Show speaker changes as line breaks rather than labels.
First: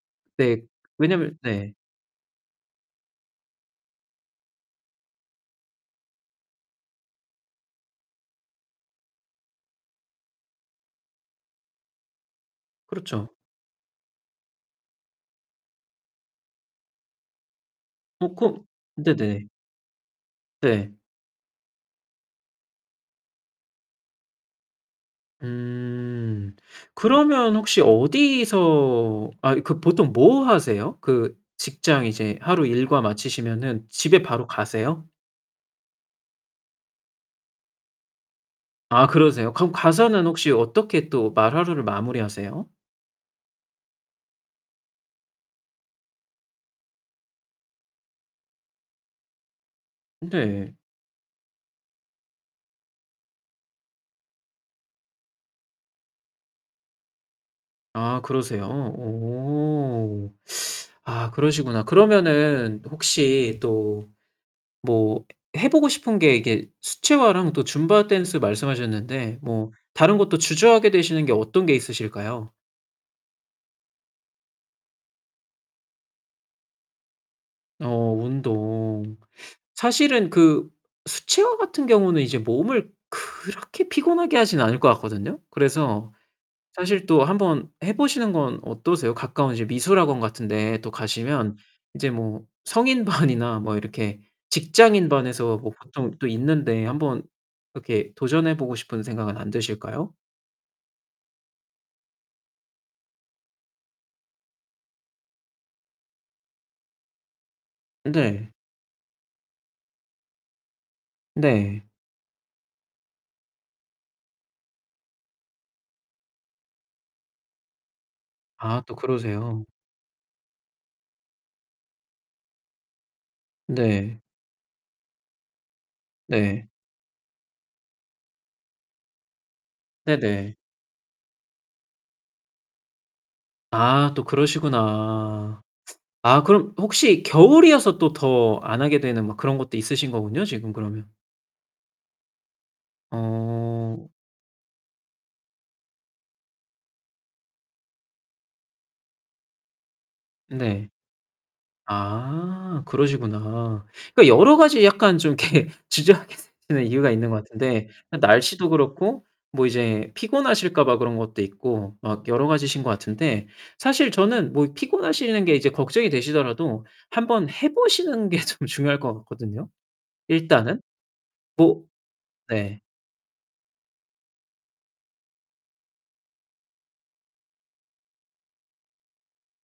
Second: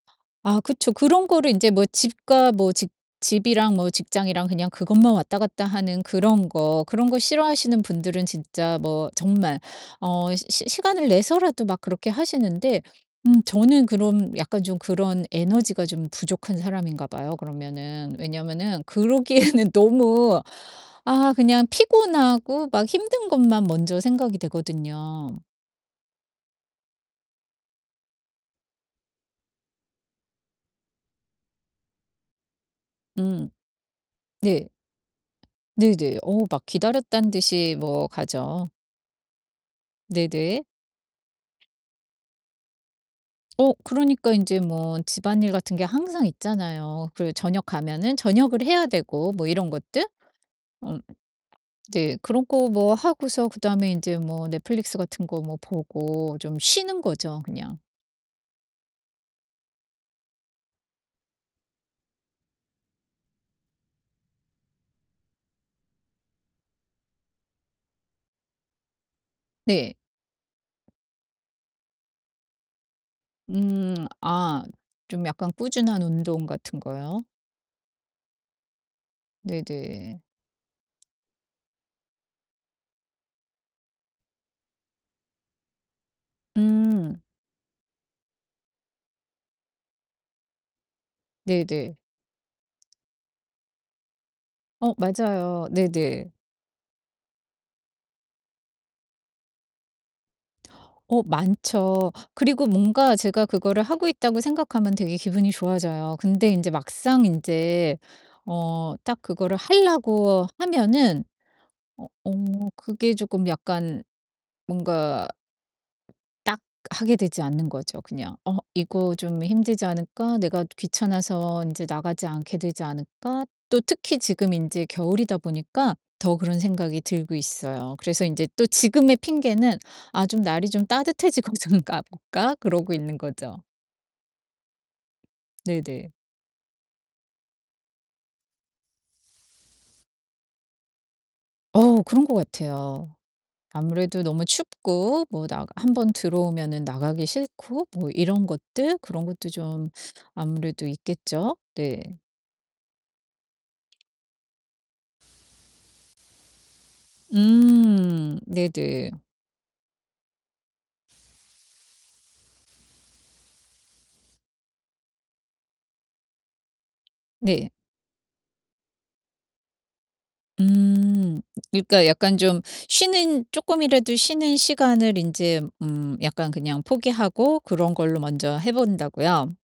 아
네.
그쵸. 그런
왜냐면
거를 인제
네.
뭐 집과 뭐 직 집이랑 뭐 직장이랑 그냥 그것만 왔다 갔다 하는 그런 거. 그런 거 싫어하시는 분들은 진짜 뭐 정말 어 시 시 시간을 내서라도 막 그렇게 하시는데
그렇죠.
음 저는 그런 약간 좀 그런 에너지가 좀 부족한 사람인가 봐요 그러면은.
어 그
왜냐면은
네네.
그러기에는 너무
네.
아 그냥 피곤하고 막 힘든 것만 먼저 생각이 되거든요.
음. 그러면 혹시 어디서 아 그 보통 뭐 하세요? 그 직장 이제 하루 일과
음.
마치시면은 집에 바로
네.
가세요?
네네. 어 막 기다렸다는 듯이 뭐 가죠.
아 그러세요? 그럼 가서는 혹시
네네.
어떻게 또 말 하루를 마무리하세요?
어, 그러니까 인제 뭐 집안일 같은 게 항상 있잖아요. 그 저녁 가면은 저녁을 해야 되고 뭐 이런 것들.
네.
어 네 그런 거 뭐 하고서 그다음에 인제 뭐 넷플릭스 같은 거 뭐 보고 좀 쉬는 거죠, 그냥.
아, 그러세요? 어. 아 그러시구나. 그러면은 혹시 또 뭐 해 보고 싶은 게 이게 수채화랑 또 줌바댄스 말씀하셨는데 뭐
네.
다른 것도 주저하게 되시는 게 어떤 게 있으실까요?
음. 아 좀 약간 꾸준한 운동 같은 거요?
어 운동.
네네.
사실은 그 수채화 같은 경우는 이제 몸을 그렇게 피곤하게 하진 않을 것 같거든요. 그래서 사실
음.
또 한번 해 보시는 건 어떠세요? 가까운 이제 미술학원 같은 데 또 가시면
네네.
이제 뭐 성인반이나 뭐 이렇게
어
직장인 반에서
맞아요.
뭐 보통 또
네네.
있는데 한번 이렇게 도전해 보고 싶은 생각은 안 드실까요?
어 많죠. 그리고 뭔가 제가 그거를 하고 있다고 생각하면 되게 기분이 좋아져요. 근데 인제 막상 인제
네.
어 딱 그거를 하려고 하면은
네.
어 어 그게 조금 약간 뭔가 딱 하게 되지 않는 거죠, 그냥. '어
아 또
이거 좀
그러세요.
힘들지 않을까? 내가 귀찮아서 인제 나가지 않게 되지 않을까?' 또 특히
네.
지금 인제 겨울이다 보니까 더 그런
네.
생각이 들고 있어요. 그래서 인제 또 지금의 핑계는 '아 좀
네네.
날이 좀 따뜻해지고 좀 가 볼까?' 그러고 있는 거죠.
아 또 그러시구나.
네 네.
아 그럼 혹시 겨울이어서 또 더 안 하게 되는 뭐 그런 것도 있으신 거군요, 지금 그러면.
어 그런 것 같아요.
어.
아무래도 너무 춥고 뭐 나가 1 번 들어 오면은 나가기 싫고 뭐 이런 것들 그런 것도 좀 아무래도
네.
있겠죠? 네.
아, 그러시구나. 그러니까 여러 가지 약간 좀 이렇게 주저하게 되는 이유가 있는 것 같은데
음
날씨도
네네.
그렇고 뭐 이제 피곤하실까 봐 그런 것도 있고 막 여러 가지신 것 같은데 사실 저는 뭐 피곤하시는 게 이제 걱정이 되시더라도 한번
네.
해 보시는 게 좀 중요할 것 같거든요, 일단은.
음.
뭐
그니까 약간 좀
네.
쉬는 쪼끔이라도 쉬는 시간을 인제 음 약간 그냥 포기하고 그런 걸로 먼저 해 본다고요?